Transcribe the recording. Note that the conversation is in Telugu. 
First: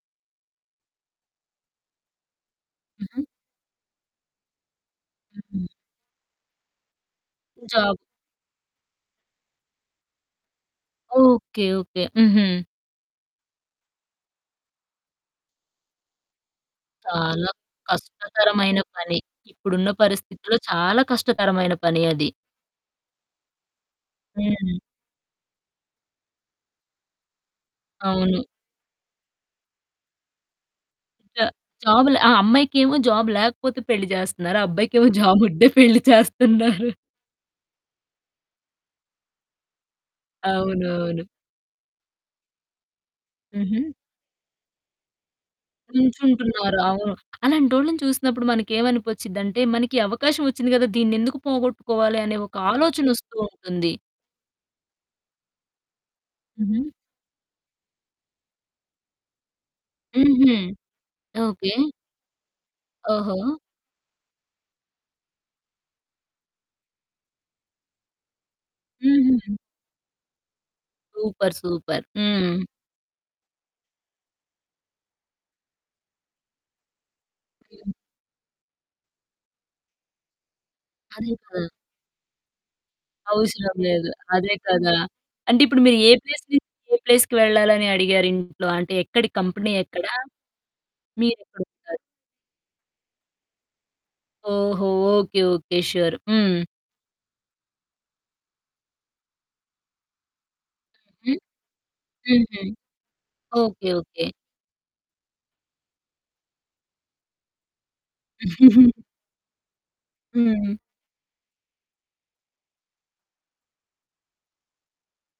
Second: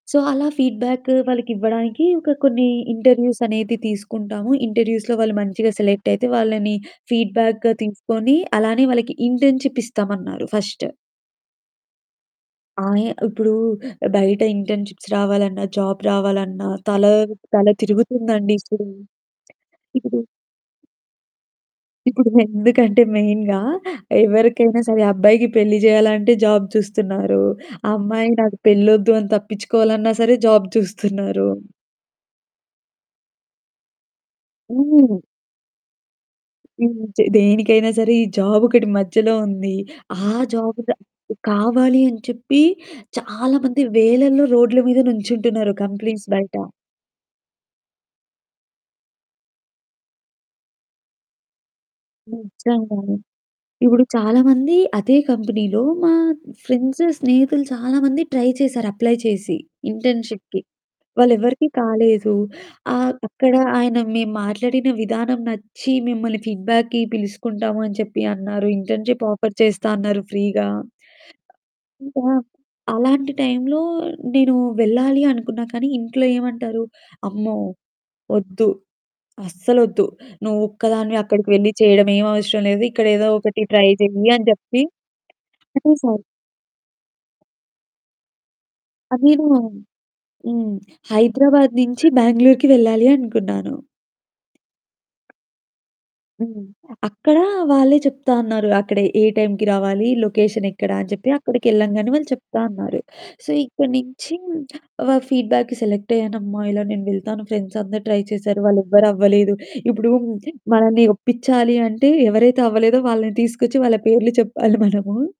సో అలా ఫీడ్‌బ్యాక్కు వాళ్ళకి ఇవ్వడానికి ఒక కొన్ని హుహు. ఇంటర్వ్యూస్ అనేది తీసుకుంటాము. ఇంటర్వ్యూస్‌లో వాళ్ళు హుహు. మంచిగా సెలెక్ట్ అయితే. వాళ్ళని ఫీడ్‌బ్యాక్‌గా జాబు. తీసుకొని అలానే వాళ్ళకి ఇంటర్న్‌షిప్ ఇస్తామన్నారు ఫస్టు. ఓకే. ఓకే. హుహు. ఆయా ఇప్పుడు బయట ఇంటర్న్‌షిప్స్ రావాలన్నా జాబ్ రావాలన్నా తల చాలా తల తిరుగుతుందండి కష్టతరమైన ఇప్పుడు పని. ఇప్పుడున్న ఇప్పుడూ పరిస్థితుల్లో చాలా కష్టతరమైన పని ఇప్పుడు అది. ఎందుకంటే మెయిన్‌గా హ్మ్. ఎవరికైనా సరే అబ్బాయికి పెళ్లి చేయాలంటే జాబ్ చూస్తున్నారు. అమ్మాయి అవును. నాకు పెళ్ళోద్దు అని తప్పించుకోవాలన్నా సరే జాబ్ చ చూస్తున్నారు. జాబ్ ల ఆ అమ్మాయికేమో జాబ్ లేకపోతే పెళ్లి చేస్తున్నారు. అబ్బాయికేమో హ్మ్. జాబ్ ఉంటే పెళ్లి చేస్తున్నారు. హ్మ్. చ దేనికైనా సరే ఈ జాబొకటి మధ్యలో ఉంది. ఆ జాబ్ ద అవునవును. కావాలి అని చెప్పి చాలా మంది హుహు. వేలల్లో రోడ్ల మీద నుంచుంటున్నారు కంపెనీస్ బయట. నుంచుంటున్నారు. అవును. అలాంటోళ్ళని చూసినప్పుడు మనకేమనిపొచ్చిందంటే మనకి అవకాశం వచ్చింది కదా! దీన్ని ఎందుకు పోగొట్టుకోవాలి అనే ఒక ఆలోచన నిజంగానే. వస్తూ ఉంటుంది. ఇప్పుడు చాలామంది అదే కంపెనీలో మా హుహు. ఫ్రెండ్సు స్నేహితులు చాలామంది ట్రై చేశారు. అప్లై చేసి హుహు. ఇంటర్న్‌షిప్‌కి వాళ్ళే ఎవరికీ ఓకే. కాలేదు. ఆహ్, ఓహో! అక్కడ ఆయన మేము మాట్లాడిన విధానం నచ్చి మిమ్మల్ని ఫీడ్‌బ్యాక్‌కి పిలుసుకుంటాము అని చెప్పి అన్నారు. ఇంటర్న్‌షిప్ ఆఫర్ హుహు. చేస్తా అన్నారు. ఫ్రీగా. సూపర్. సూపర్. ఇంకా హ్మ్. అలాంటి టైంలో నేను వెళ్ళాలి అనుకున్నా. కానీ ఇంట్లో ఏమంటారు? అమ్మో! హ్మ్. వద్దు. అస్సలొద్దు. నువ్వు ఒక్కదానివే అదే అక్కడికి కదా! వెళ్లి చేయడం ఏమి అవసరం లేదు. ఇక్కడ ఏదో ఒకటి అవసరం ట్రై లేదు. చెయ్యి అని అదే చెప్పి కదా! అంటే ఇప్పుడు మీరు ఏ అనేశారు. ప్లేస్ నుంచి ఏ ప్లేస్‌కి వెళ్ళాలి అని అడిగారు ఇంట్లో. అంటే ఆ! ఎక్కడి నేను కంపెనీ ఎక్కడ? హ్మ్. హైదరాబాద్ మీరెక్కడుంటారు? నుంచి బ్యాంగళూరుకి వెళ్ళాలి అనుకున్నాను. ఓహో! ఓకే. ఓకే. షూర్. హ్మ్. హ్మ్. అక్కడ వాళ్ళే చెప్తా అన్నారు. అక్కడ ఏ టైంకి రావాలి. లొకేషన్ ఎక్కడ అని చెప్పి హుహు. అక్కడికెళ్ళంగానే వాళ్ళు చెప్తా హుహు. అన్నారు. So okay. ఇక్కడి ఓకే. నుంచి వ ఫీడ్‌బ్యాక్‌కి సెలెక్ట్ అయ్యానమ్మా ఇలా నేను వెళ్తాను ఫ్రెండ్స్ అందరూ ట్రై చేశారు వాళ్ళు ఎవ్వరు అవ్వలేదు. ఇప్పుడు హ్మ్. మనల్ని ఒప్పిచాలి అంటే ఎవరైతే అవ్వలేదో వాళ్ళని తీసుకొచ్చి వాళ్ళ పేర్లు చెప్పాలి మనము.